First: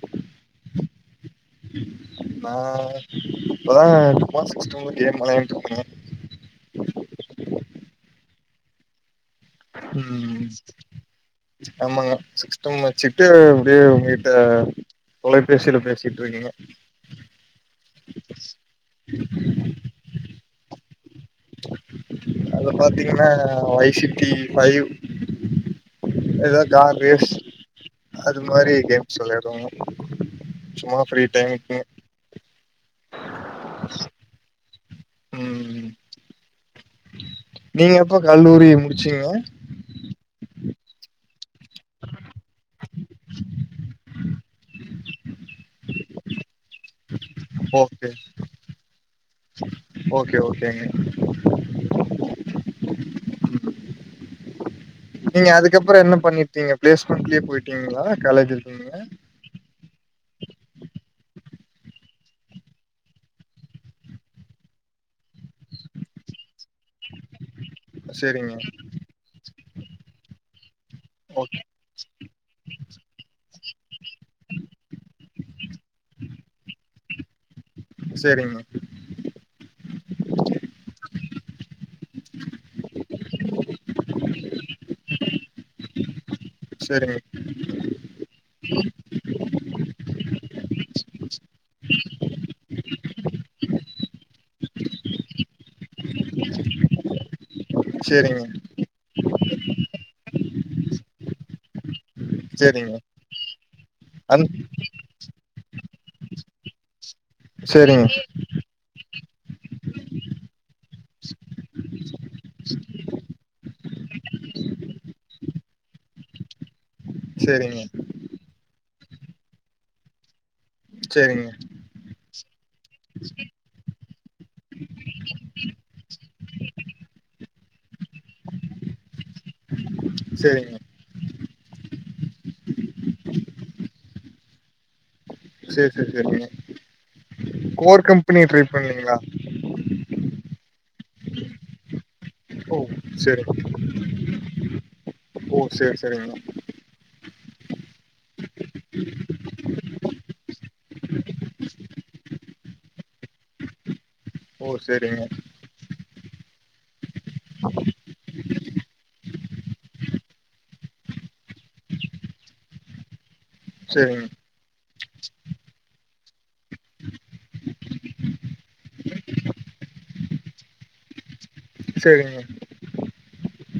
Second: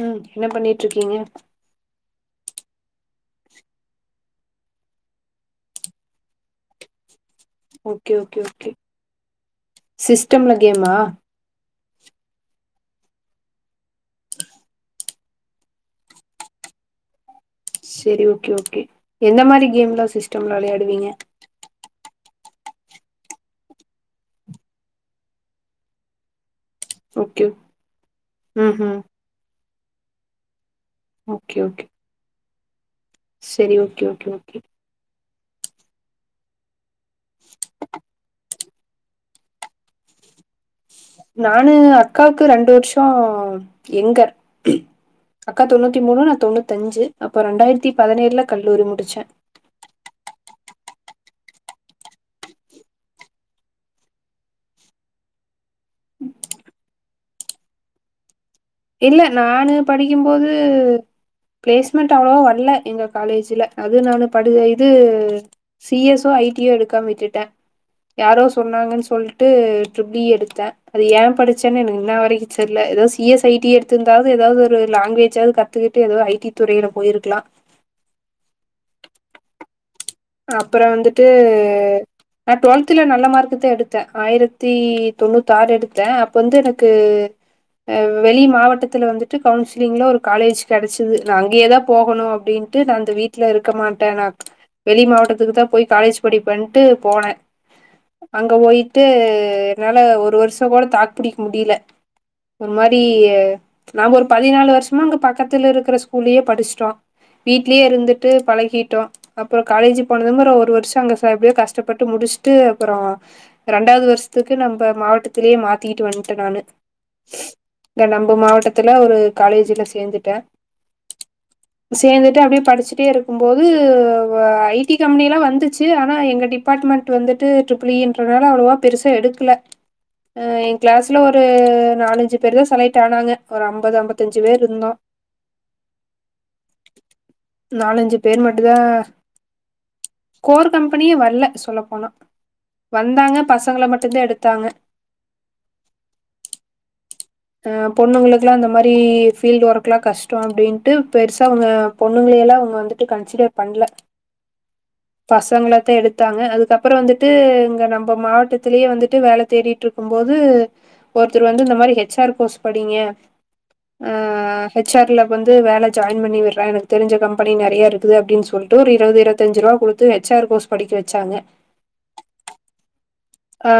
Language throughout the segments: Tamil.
ம் என்ன பண்ணிட்டு இருக்கீங்க நான் இப்பதாங்க [unintelligible] ஓகே ஓகே ஓகே ம் சிஸ்டம்ல கேமா ஆமாங்க சிஸ்டம் வச்சுட்டு அப்டியே உங்கிட்ட தொலைபேசியில பேசிட்டு இருக்கீங்க செரி ஓகே ஓகே எந்த மாரி கேம்லா சிஸ்டம்ல விளையாடுவீங்க அத பாத்தீங்கன்னா வைஃசிட்டி ஃபைவ் எதா கார் ரேஸ் ஓகே அது ம் மாரி ம் கேம்ஸ் வெளையாடுவாங்க சுமா ஃபிரீ டைம்க்குங்க சேரி ஓகே ஓகே ஓகே ம் நீங்க எப்போ கல்லூரி முடிச்சிங்க நானு அக்காவுக்கு ரெண்டு வருஷோ எங்க அக்கா தொண்ணூத்தி மூணு நா தொண்ணூத்தி அஞ்சு அப்போ ரெண்டாயிரத்தி ஓகே பதினேழுல கல்லூரி முடிச்சே [unintelligible] நீங்க அதுக்கப்புற என்ன பண்ணிட்டீங்க பிளேஸ்மெண்ட்லயே போயிட்டீங்களா காலேஜ் இல்ல நானு படிக்கும்போது பிளேஸ்மெண்ட் அவ்வளவா வரல எங்க காலேஜல அது நா படு இது C S or I T எடுக்காம விட்டுட்டே யாரோ சேரிங்க சொன்னாங்கன்னு சொல்ட்டு ட்ரிப்ள் இ எடுத்தே அது ஏ ஓகே படிச்சேன்னு எனக்கு இன்ன வரைக்கு தெரியல ஏதோ சி எஸ் ஐ டி எடுத்திருந்தாவது ஏதாவது ஒரு லாங்குவேஜாவது கத்துக்கிட்டு ஏதாவது ஐ டி துறையில போயிருக்கலா செரிங்க அப்புற வந்துட்டு நா டுவெல்தல நல்ல மார்க்கு தா எடுத்தே ஆயிரத்தி தொண்ணூத்தாறு எடுத்தே வந்து எனக்கு சேரிங்க அ வெளி மாவட்டத்துல வந்துட்டு கவுன்சிலிங்ல ஒரு காலேஜ் கெடைச்சது நா அங்கேயேதா போகணு அப்டின்னுட்டு நா அந்த வீட்ல இருக்க மாட்டே நா வெளி மாவட்டத்துக்கு தா போய் காலேஜ் படிப்பேன்ட்டு போனே சேரிங்க அங்க போயிட்டு என்னால ஒரு வருஷோ கூட தாக் புடிக்க முடியல ஒரு சேரிங்க மாரி நாம ஒரு அந் பதினாலு வருஷமா அங்க பக்கத்துல இருக்கிற ஸ்கூல்லயே படிச்சுட்டோ வீட்லயே சேரிங்க இருந்துட்டு பழகிட்டோ அப்புறோ காலேஜ் போனதும்புற ஒரு வருஷோ அங்க எப்டியோ கஷ்டப்பட்டு முடிச்சுட்டு அப்புறோ ரெண்டாவது வருஷத்துக்கு நம்ம மாவட்டத்திலயே மாத்திக்கிட்டு வன்ட்டே நானு சேரிங்க நம்ப மாவட்டத்துல ஒரு காலேஜ்ல சேந்துட்ட செரிங்க அப்டியே படிச்சுட்டே இருக்கும்போது ஐடி கம்பெனிலா வந்துச்சு ஆனா எங்க டிபார்ட்மெண்ட் வந்துட்டு ட்ரிபிள்இ ன்றனால அவ்வளவா பெருசா எடு க்கல சேரிங்க என் கிளாஸ்ல ஒரு ஒரு நாலஞ்சு பேரு தா செலட்டு ஆனாங்க ஒரு ஐம்பது ஐம்பத்தஞ்சு பேரு இருந்தோ சேரி சேரி சேரிங்க கோர் நாலஞ்சு பேர் கம்பெனி ட்ரை மட்டுந்தா பண்ணீங்களா கோர் கம்பெனியே வர்ல சொல்ல போனா ஓ வந்தாங்க சேரிங்க பசங்கள மட்டுந்தா எடுத்தாங்க ஓ சேரி சேரிங்க பொண்ணுங்களுக்குகேல்லா அந்த மாரி ஃபீல்ட ஒர்க் எல்லா கஷ்ட அப்படின்ட்டு பெருசா அவங்க பொண்ணுங்க எல்லா அவுங்க வந்துட்டு கன்சிடர் பண்ல ஓ சேரிங்க த்தாங்க அதுக்கப்பற வந்துட்டு இங்க நம்ம மாவட்டத்திலேயே வந்துட்டு வேல தேடிட்டு இருக்கும் போது ஒருத்தர் வந்து இந்த மாரி ஹெச்ஆர் கோர்ஸ் படிங்க அ சேரிங்க ஹெச்ஆர்ல வந்து வேலை ஜாயின் பண்ணி விடுற எனக்கு தெரிஞ்ச கம்பெனி நெறய இருக்குது அப்படின்னு சொல்லிட்டு ஒரு இருபது இருபத்தஞ்சு ரூவா குடுத்து ஹெச்ஆர் கோர்ஸ் படிக்க வச்சாங்க சேரிங்க ஆ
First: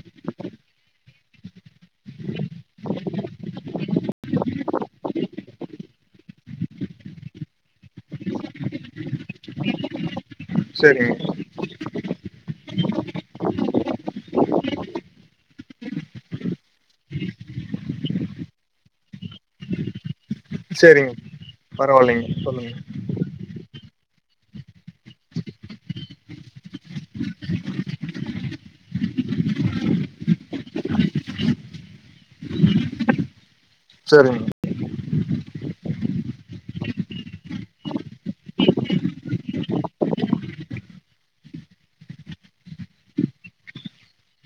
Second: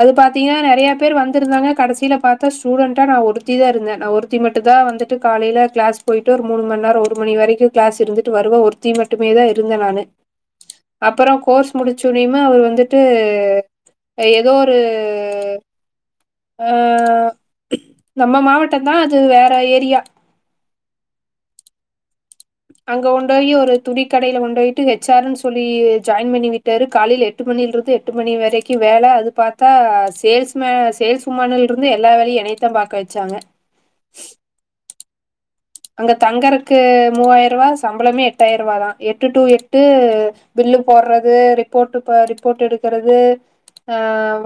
அது பாத்தீங்ன்னா நெறய பேர் வந்திருந்தாங்க கடைசில பாத்தா ஸ்டூடன்டா நான் ஒருத்தி தா இருந்த நா ஒருத்தி மட்டு தா வந்துட்டு காலையில கிளாஸ் போயிட்டு ஒரு மூணு மணி நேர ஒரு மணி வரைக்கு கிளாஸ் இருந்துட்டு வருவ ஒருத்தி மட்டுமே தா இருந்த நானு சேரிங்க அப்பற கோர்ஸ் முடிச்சுனுமே அவர் வந்துட்டு ஏதோ ஒரு அ நம்ம மாவட்டந்தா அது வேற ஏரியா சேரிங்க பரவாயில்லைங்க சொல்லுங்க அங்க உண்டாயி ஒரு துணி கடையில கொண்டு போயிட்டு ஹெ ச் ஆர் னு சொல்லி ஜாயின் பண்ணி விட்டாரு காலையில எட்டு மணியில இருந்து எட்டு மணி வரைக்கு வே வேல அது பாத்தா சேல்ஸ்ம சேல்ஸ் வுமன்ல இருந்து எல்லா வேலயு என்னைத்தா பாக்க வச்சாங்க சேரிங்க அங்க தங்கருக்கு மூவாயிர ரூவா சம்பளமே எட்டாயிரரூவா தா எட்டு டூ எட்டு பில் பில்லு போடுறது ரிப்போட் ரிப்போட் எடுக்கறது ஆ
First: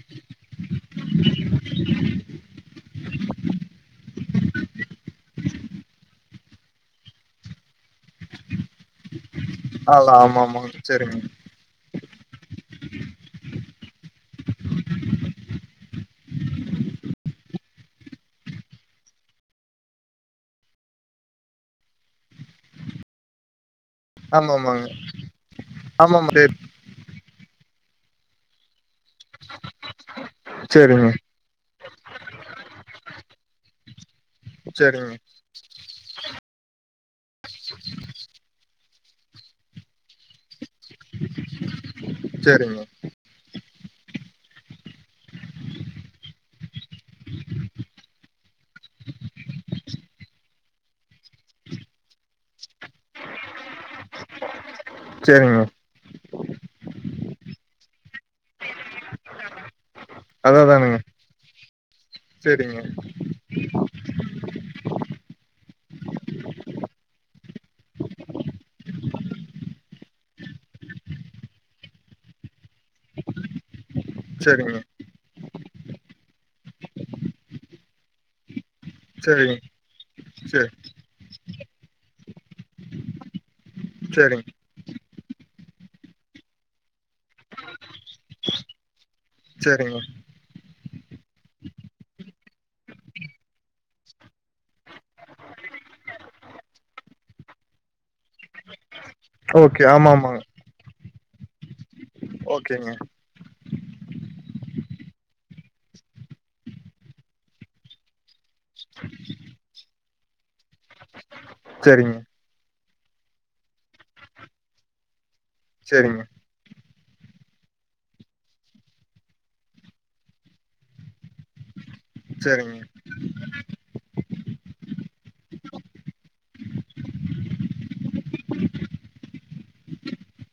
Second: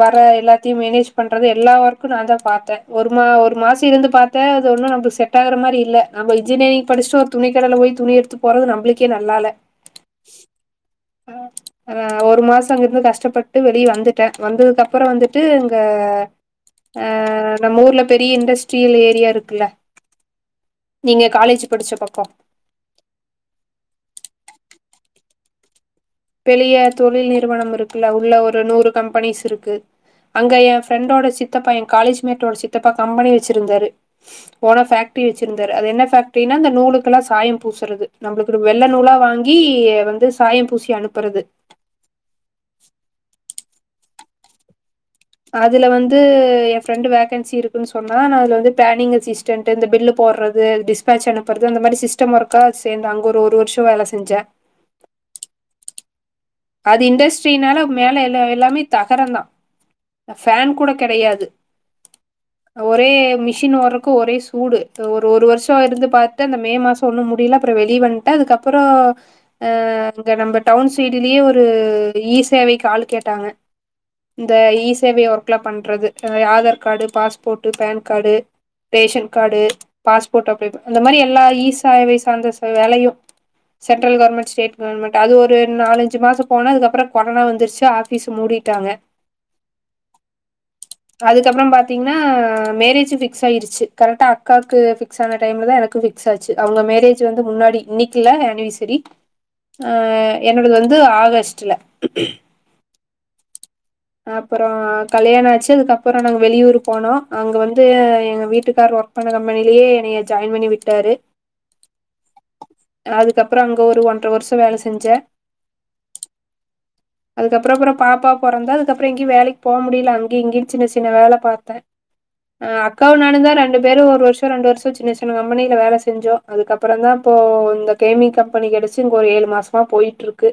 வர எல்லாத்தையு மேனேஜ் பண்றது எல்லா ஒர்க்கு நா தா பார்த்த ஒரு மா ஒரு மாச இருந்து பாத் பாத்த அது ஒன்னும் நம்மளுக்கு செட் ஆகுற மாரி இல்ல நம்ம இன்ஜியரிங் படிச்சுட்டு ஒரு துணி கடையில போய் துணி எடுத்து போடறது நம்ளுக்கே நல்லால்ல ஆல ஆமா ஆமாங்க சேரிங்க அ ஒரு மாச அங்கிருந்து கஷ்டப்பட்டு வெளிய வந்துட்ட வந்ததுக்கு அப்புற வந்துட்டு இங்க அ நம்ம ஊர்ல பெரிய இண்டஸ்ட்ரியல் ஏரியா இருக்குல்ல நீங்க காலேஜ் படிச்ச பக்க ஆமா ஆமாங்க ஆமா ஆமா சேரி பெலிய தொழில் நிறுவனம் இருக்குல்ல உள்ள ஒரு நூறு கம்பெனிஸ் இருக்கு அங்க எ சேரிங்க ஃப்ரெண்டோட சித்தப்பா என் காலேஜ்மேட்டோட சித்தப்பா கம்பெனி வச்சிருந்தாரு ஓனா சேரிங்க ஃபேக்டரி வச்சிருந்தாரு அது என்ன ஃபேக் டினா அந்த நூலுக்கெல்லா சாயம் பூசுறது நம்மளுக்கு வெள்ள நூலா வாங்கி வந்து சாயம் பூசி அனுப் அப்புறது சேரிங்க அதுல வந்து எ ஃப்ரெண்டு வேகன்சி இருக்குன்னு சொன்னா நான் அது வந்து பிளானிங் அஜிஸ்டன்டு இந்த பில்லு போ போடுறது டிஸ்பட்ச் அனுப்புறது அந்த மாரி சிஸ்டம் ஒர்கா சேந்து அங்க ஒரு ஒரு வருஷ வேல செஞ்சே சேரிங்க அது இண்டஸ்ட்ரினால மேல எல்லா எல்லாமே தகரந்தா அதா ஃபேன் கூட அதானுங்க கெடையாது சேரிங்க ஒரே மிஷின் ஓட்ற கு ஒரே சூடு ஒரு ஒரு வருஷோ இருந்து பாத்தே அந்த மே மாசொ ஒன்னு முடில அப்பறோ வெளிய வன்ட்டே அதுக்கப்பறோ அ அங்க நம்ம டவுன் சைட் இதுலயே ஒரு இ சேவைக்கு ஆளு கேட்டாங்க இந்த சேரிங்க இ சேவை ஒர்க் லா பண்றது அத Aadhaar card passport pan card ration சேரிங்க கார்டு பாஸ்போர்ட் அப்ளே சேரி பண் அந்த மாரி எல்லா இ இ சாவை சார்ந்த ச வேலயு சென்ட்ரல் கவர்மண்ட் சேரிங்க ஸ்டேட் கவர்மண்ட் அது ஒரு நாலஞ் சு மாசொ போனா அதுக்கப்பறோ கொரனா வந்துருச்சா ஆஃபீஸ் மூடிட்டாங்க சேரிங்க அதுக்கப்பறோ பாத்தீங்கன்னா மேரேஜு பிக்ஸ் ஆய்ருச்சு கரக்டா அக்காக்கு ஃபிக்ஸ் ஆன டைம்ல தா எனக்கு ஃபிக் ஸ் ஆச்சு அவுங்க மேரேஜ் வந்து முன்னாடி இன்னைக்குல ஆன்னிவர்சரி ஓகே அ ஆமா ஆமாங்க என்னோடது வந் து ஆகஸ்ட்ல ஓகேங்க அப்பறோ கல்யாணொ ஆச்சு அதுக்கப்பறோ நாங்க வெளியூர் போனோ அங்க வந்து எங்க வீட்டுக்காரு ஒர்க் பண்ண கம்பெனிலயே என்னைய ஜாய்ன் பண்ணி விட்டாரு சேரிங்க அதுக்கப்பறோ அங்க ஒரு ஒன்ற வருஷோ வேல செஞ்சே சேரிங்க அதுக்கப்பறோ அப்பறோ பாப்பா பொறந்தா அதுகப்பறோ எங்கியு வேலைக்கு போ முடில அங்கெ இங்கென் சின்ன சின்ன வேல பாத்தே அ சேரிங்க அக்காவு நானு தா ரெண் டு பேரு ஒரு வர்ஷோ ரெண்டு வர்ஷோ சின்ன சின்ன கம்பெனில வேல செஞ்சோ அதுக்கப்பறோ தா இப்போ இந்த கேமி கம்பெனி கெடைச்சு இங்க ஒரு ஏழு மாசமா போயிட்டு இருக்கு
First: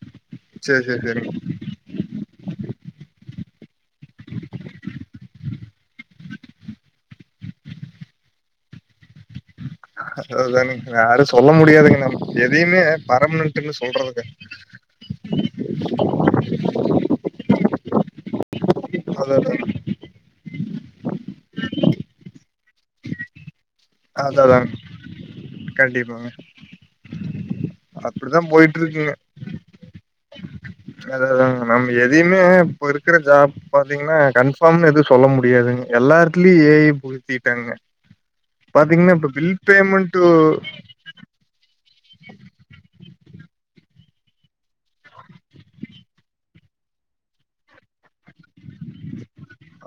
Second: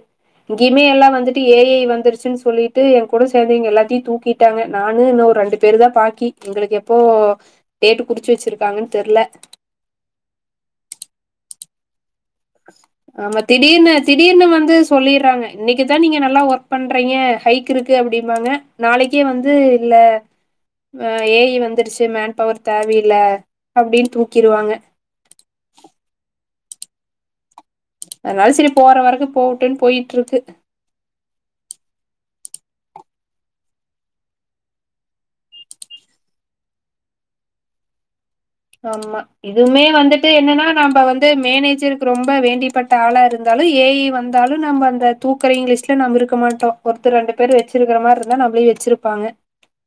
இங்கயுமே சேரி சேரி எல்லா சேரிங்க வந்துட்டு ஏ ஐ வந்துருச்சுன் சொல்லிட்டு எங் கூட சேந்து எங்க எல்லாத்தையு தூக்கிட்டாங்க நானு இன்னொ ஒரு ரெண்டு பேரு தா பாக்கி எங்களுக்கு எப்போ டேட்டு குறுச்சு வச்சுருக்காங்கன் தெர்ல அதா அதானுங்க யாரு சொல்ல முடியாதுங்க நம்ம எதையுமே ஆமா பர்மனன்ட்ன்னு திடீர்னு சொல்றதுக்கு திடீர்னு வந்து சொல்லிற்றாங்க இன்னக்கிதா நீங்க நல்லா ஒர் பண்றீங்க ஹைக் இருக்கு அப்டிம்பாங்க நாளைக்கே அத வந்து அத இல்ல ஆ ஏ ஐ வந்துருச்சு மேன் பவர் தேவ இல்ல அப்டின் அத தூக்கிற்வாங்க அதாங்க கண்டிப்பாங்க அப்டித்தா அதுனால சேரி போயிட்டு போற இருக்குங்க வரக்கு போகட்டுன் போயிட்ருக்கு அதா அதானுங்க நம்ம எதையுமே இப்ப இருக்கிற ஜாப் பாத்தீங்கன்னா கன்ஃபார்ம் எது சொல்ல முடியாதுங்க எல் எல்லா எடத்துலயு ஏ ஐ புகுத்திட்டாங்க பாத்தீங்கன்னா ஆமா இப்ப பில் இதுவுமே பேமெண்ட்டு வந்துட்டு என்னன்னா நாப வந்து மேனே ஜருக்கு ரொம்ப வேண்டியப்பட்ட ஆளா இருந்தாலு ஏ ஐ வந்தாலு நம்ம அந்த தூக்கறயங் லிஸ்ட்ல நம்ம இருக்க மாட்டோ ஒருத்தர் ரெண்டு பேர வச்சிருக்கற மார் இருந்தா நம்பளயு வச்சிருப்பாங்க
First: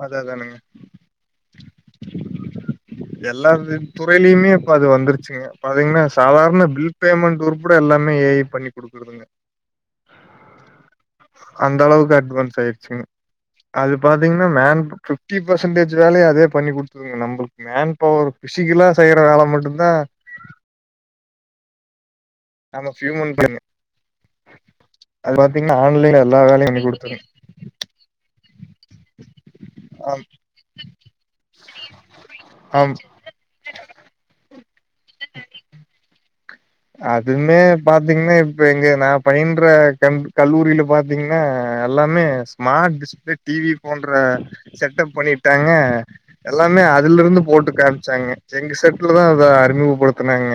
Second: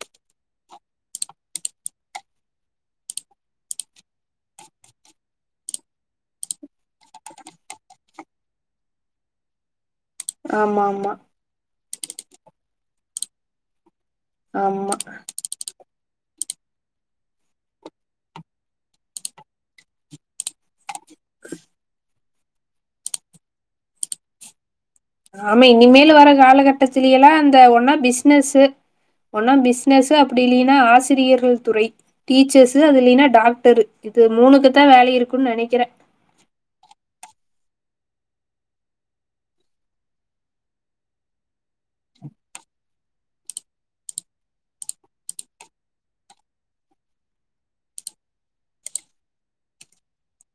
அதே தானுங்க எல்லா து துறைலயுமே இப்ப அது வந்துருச்சுங்க பாத்தீங்கன்னா சாதாரண பில் பேமெண்ட் உற்பட எல்லா எல்லாமே ஏ ஐ பண்ணி குடுக்குறதுங்க ஆமா ஆமா அந்த அளவுக்கு அட்வான்ஸ் ஆய்றுச்சுங்க அது பாத்தீங்கன்னா மேன் ஆமா ஃபிப்டி பர்சன்டேஜ் வேலய அதுவே பண்ணி குடுத்துதுங்க நம்பளுக் மேன் பவர் ஃபிசிக்கலா செய்யற வேல மட்டுந்தா ஆமா பியூமன் பேணு ஆமா இனிமேலு வர குடுத்துரும். காலகட்டத்திலேயலா அந்த ஒன்னா பிஸ்னஸு ஒன்னு பிஸ்னஸு ஆம் அப்டி இல்லீனா ஆசிரியர்கள் துறை டீச்சர்ஸு ஆம். அது இல்லீனா டாக்டரு இது மூணுக்கு தா வேலை இருக்குன் நெனைக்கிறே அதுமே பாத்தீங்கன்னா இப்போ எங்க நா பயின்ற கன் கல்லூரில பாத்தீங்கன்னா எல்லா ஸ்மார்ட் டிஸ்பிளே டிவி போன்ற செட்டப் பண்ணிட்டாங்க எல்லாமே அது ல இருந்து போட்டு காமிச்சாங்க எங்க செட்ல தா அத அறிமுகப்படுத்துனாங்க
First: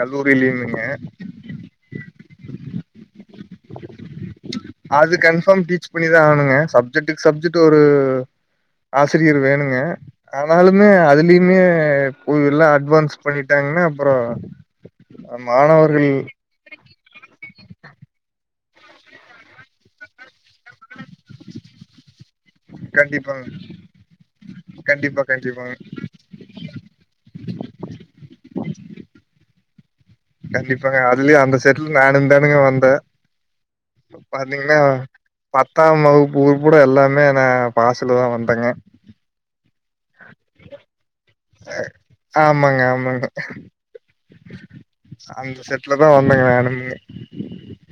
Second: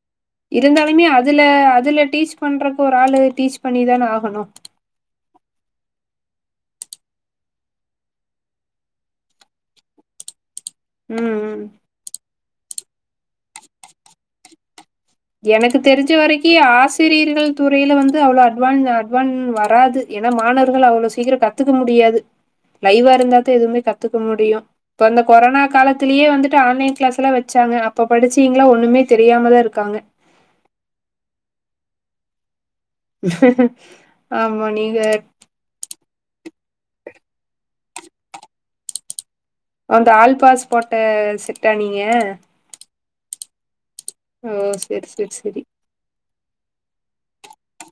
கல்லூரிலயுமேங்க. இருந்தாலுமே அதுல அதுல டீச் பண்றக்கு ஒரு ஆளு டீச் பண்ணிதான ஆகணு கன்பார்ம் டீச் பண்ணிதா ஆகணுங்க சப்ஜெக்ட்க்கு சப்ஜெக்ட் ஒரு ஆசிரியர் வேணுங்க ஆம் இருந்தாலுமே ம் அதுலயுமே ம் போ எல்லா அட்வான்ஸ் பண்ணிட்டாங்கன்னா அப்பறோ எனக்கு தெரிஞ்ச வரக்கி ஆசி ரியர்கள் துறையில வந்து அவ்ள அட்வான் அட்வான் வராது ஏன்னா மாணவர்கள் அவ்ளோ சீக்கிரோ கத் துக்க முடியாது லைவா கண்டிப்பாங்க இருந்தாத்தா எதுவுமே கத்துக்க முடியு இப்ப அந்த கண்டிப்பா கொரோனா கண்டிப்பாங்க காலத்திலயே வந்துட்டு ஆன்லைன் கிளாஸ் எல்லா வச்சாங்க அப்ப படிச்சீங்களா ஒண்ணுமே தெரியாமதா இருக்காங்க கண்டிப்பாங்க அதுலயு அந்த செட்ல நானு தானுங்க வந் தே ஆமா பாத்தீங்கன்னா நீங்க பத்தாம் வகுப்பு ஊர் பூட எல்லாமே நா பாஸ்ல தா வந்தேங்க அந்த ஆல்பாஸ் போட்ட செட்டா நீங்க ஆமாங்க ஆமாங்க ஓ செரி செரி செரி மெய்யாலும்ங்க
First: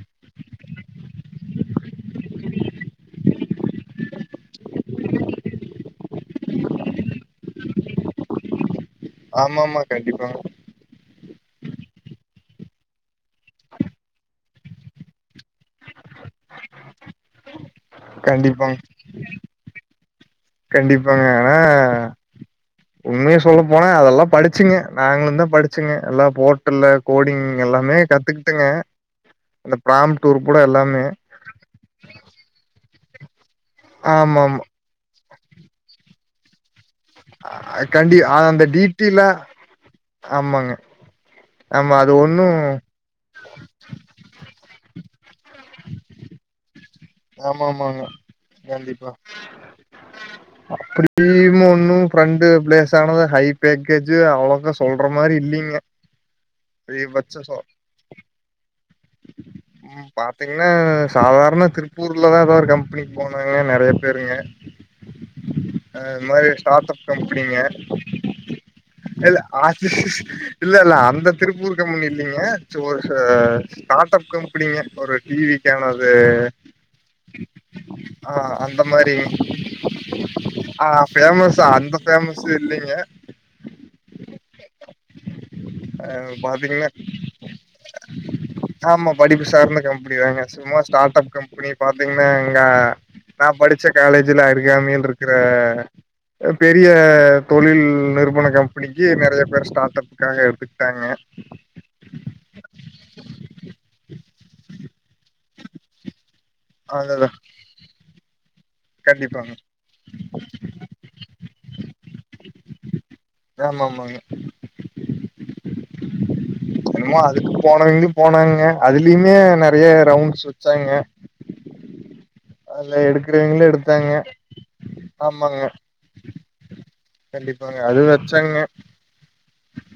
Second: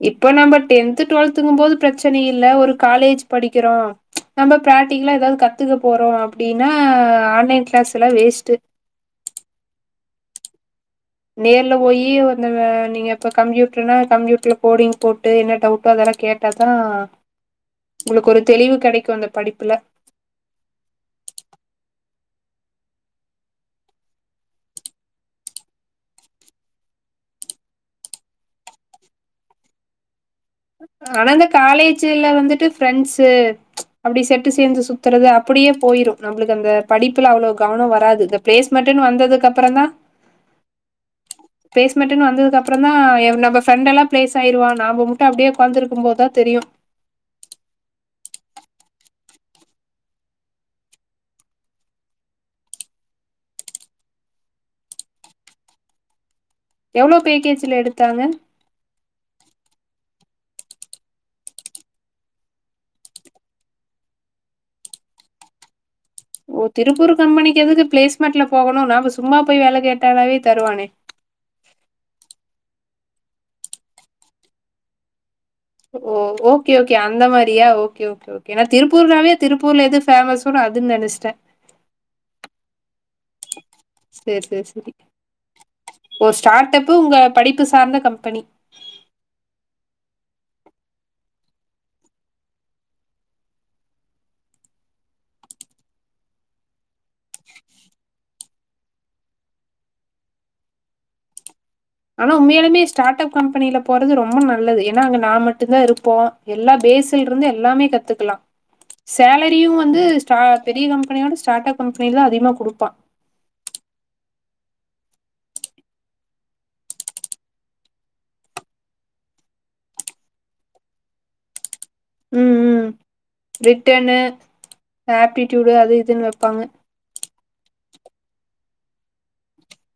இப்ப நம்ம டென்த் டுவெல்த்துங்கும் போது பிரச்சன இல்ல ஒரு காலேஜ் படிக்கிறோ நம்ப பிராக்டிக்கலா ஏதாது கத்துக்க போறோ அப்டின்னா ஆன்லைன் கிளாஸ் எல்லா வேஸ்ட்டு ஆமா ஆமா கண்டிப்பா நேர்ல போய் இந்த நீங்க இப்ப கம்ப்யூட்டர்னா கம்ப்யூட்டர்ல கோடிங் போட்டு என்ன டவுட் சோ அதெல்லா கேட்டாத்தா உங்களுக்கு ஒரு தெளிவு கண்டிப்பாங்க கெடைக்கு அந்த படிப்புல கண்டிப்பாங்க ஆனா உண்மய சொல்ல போனா அதெல்லா படிச்சிங்க நாங்களுந்தா படிச்சங்க எல்லா போ்ட்டல்ல கோடிங் எல்லாமே கத்துக்கிட்டேங்க அந்த பிராம்டூர் ஆனா இந்த காலேஜ்ல வந்துட்டு ஃப்ரெண்ட்ஸு அப்டி செட்டு ஆமாமா சேந்து சுத்துறது அப்டியே போயிரு நம்பளுக்கு அந்த படிப்புல அவ்ளோ கவனோ கண்டி வராது இந்த அந்த பிளேஸ்மெண்ட்டுன்னு டீட்டெய்லா வந்ததுக்கு அப்பறந்தா ஆமாங்க ஆமா அது பிளேஸ்மெண்ட்டுன்னு ஒண்ணு வந்ததுக்கு அப்பறந்தா நம்ப ஃப்ரெண்டெல்லா பிளேஸ் ஆயிருவா நாம மட்டு அப்டியே உக்காந்திருக்கு போதுதா தெரியு ஆமா ஆமாங்க கண்டிப்பா அப்டியும் ஒன்னு ஃப்ரெண்ட் பிளேஸ் ஆனத ஹை பேக்கேஜ் அவ்ளோக்க சொல்ற மாரி இல்லீ ங்க எவ்ளோ பேக்கேஜ்ல எடுத்தாங்க ம் பாத்தீங்கன்னா சாதாரண திருப்பூர்லதா ஏதோ ஒரு கம்பெனிக்கு போனாங்க நெறைய பேருங்க அ இது மாரி ஓ ஸ்டார்ட் அப் திருப்பூர் கம்பெனிங்க கம்பெனிக்கு எதுக்கு பிளேஸ்மெண்ட்ல போகணு நாம இல்ல சும்மா போய் வேல அது கேட்டாலாவே இல்ல தருவானே இல்ல அந்த திருப்பூர் கம்பெனி இல்லீங்க ஒரு ஸ்டார்ட் அப் கம்பெனிங்க ஒரு டி வி ஓ ஓகே ஓகே அந்த மாரியா ஓகே ஓகே ஆ ஓகே நா அந்த மாரிங்க திருப்பூர்ணாவே திருப்பூர்ல எது ஃபேமஸ் ஆ ஃபேமஸ் அந்த ஃபேமஸ் இல்லீங்க சேர் சேர் செரி ஓ அது ஸ்டார்ட் பாத்தீங்கன்னா அப்பு உங்க படிப்பு சார்ந்த கம்பெனி ஆமா படிப்பு சார்ந்த கம்பெனி தாங்க சும்மா ஸ்டார்ட் அப் கம்பெனி பாத்தீங்கன்னா எங்க நா படிச்ச காலேஜ் ல இர்க்காணியல் இருக்குற பெரிய தொழில் நிறுவன கம்பெனிக்கு நிறைய பேர் ஸ்டார்ட் அப்க்காக எடுத்துக்கிட்டாங்க ஆனா உம்மையாலுமே ஸ்டார்ட் அப் கம்பெனில போறது ரொம்ப நல்லது ஏன்னா அங்க நா மட்டுந்தா இருப்போ எல்லா பேஸ்ல அதுதா இருந்து எல்லாமே கத்துக்கலா கண்டிப்பாங்க சேலரியும் வந்து ஸ்ட்ரா பெரிய கம்பெனியோட ஸ்டார்ட் அப் கம்பெனியில தான் அதிகமா குடுப்பான் ஆமா ஆமாங்க என்னமோ அதுக்கு போனவங்க போனாங்க அதுலயுமே நிறைய ரவுண்ட்ஸ் வச்சாங்க ம் ம் அதுல எடுக்குறவுங்கள எடுத்தாங்க ரிட்டனு ஆமாங்க ஆப்டிடியூடு அது இதுன்னு வெப்பாங்க கண்டிப்பாங்க அது வச்சாங்க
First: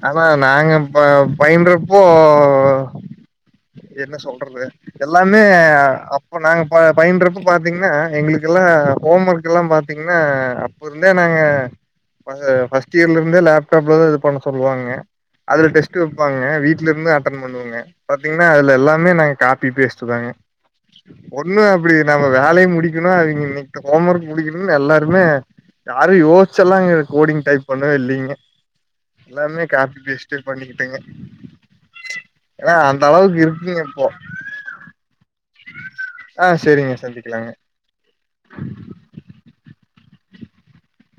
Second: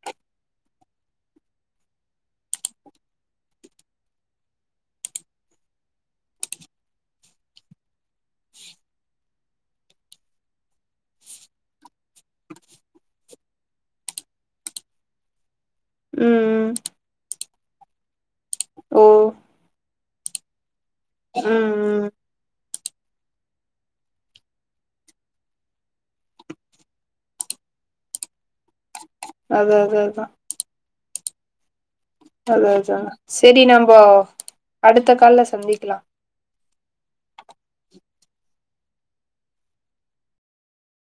ஆனா நாங்க ப பயின்றப்போ என்ன சொல்றது எல்லாமே அப்போ நாங்க பயி பயின்றப்ப பாத்தீங்கன்னா எங்களுக்குல்லா ஹோம் ஒர்க் எல்லாம் பாத்தீங்கன்னா அப்ப இருந்தே நாங்க கொஞ்ச ஃபர்ஸ்ட் இயர்ல இருந்தே லேப்டாப்ல தா இது பண்ணு சொல்லுவாங்க அதுல டெஸ்ட் ம் வைப்பாங்க ம் வீட்ல இருந்து அட்டன் பண்ணுவங்க ப பாத்தீங்கன்னா அதுல ஓ எல்லாமே நாங்க காப்பி பேஸ்ட் தாங்க ஒண்ணும் ம் அப்படி ம் நம்ம வேலைய முடி எப்டினா அவங்க இன்னைக்கு ஹோம் ஒர்க் முடிக்கணும்னு எல்லாருமே யாரும் யோசிச்சு எல்லாம் இங்க கோடிங் டைப் பண்ண இல்லீங்க எல்லாமே அது அது காப்பி அதா பேஸ்ட்டு பண்ணிக்கிட்டேங்க அது ஆஹ் அதுதா அந்த அளவுக்கு செரி இருக்குங்க நம்போ இப்போ அடுத்த கால்ல சந்திக்கலா ஆஹ் செரிங்க சந்திக்கலாங்க [inaudible]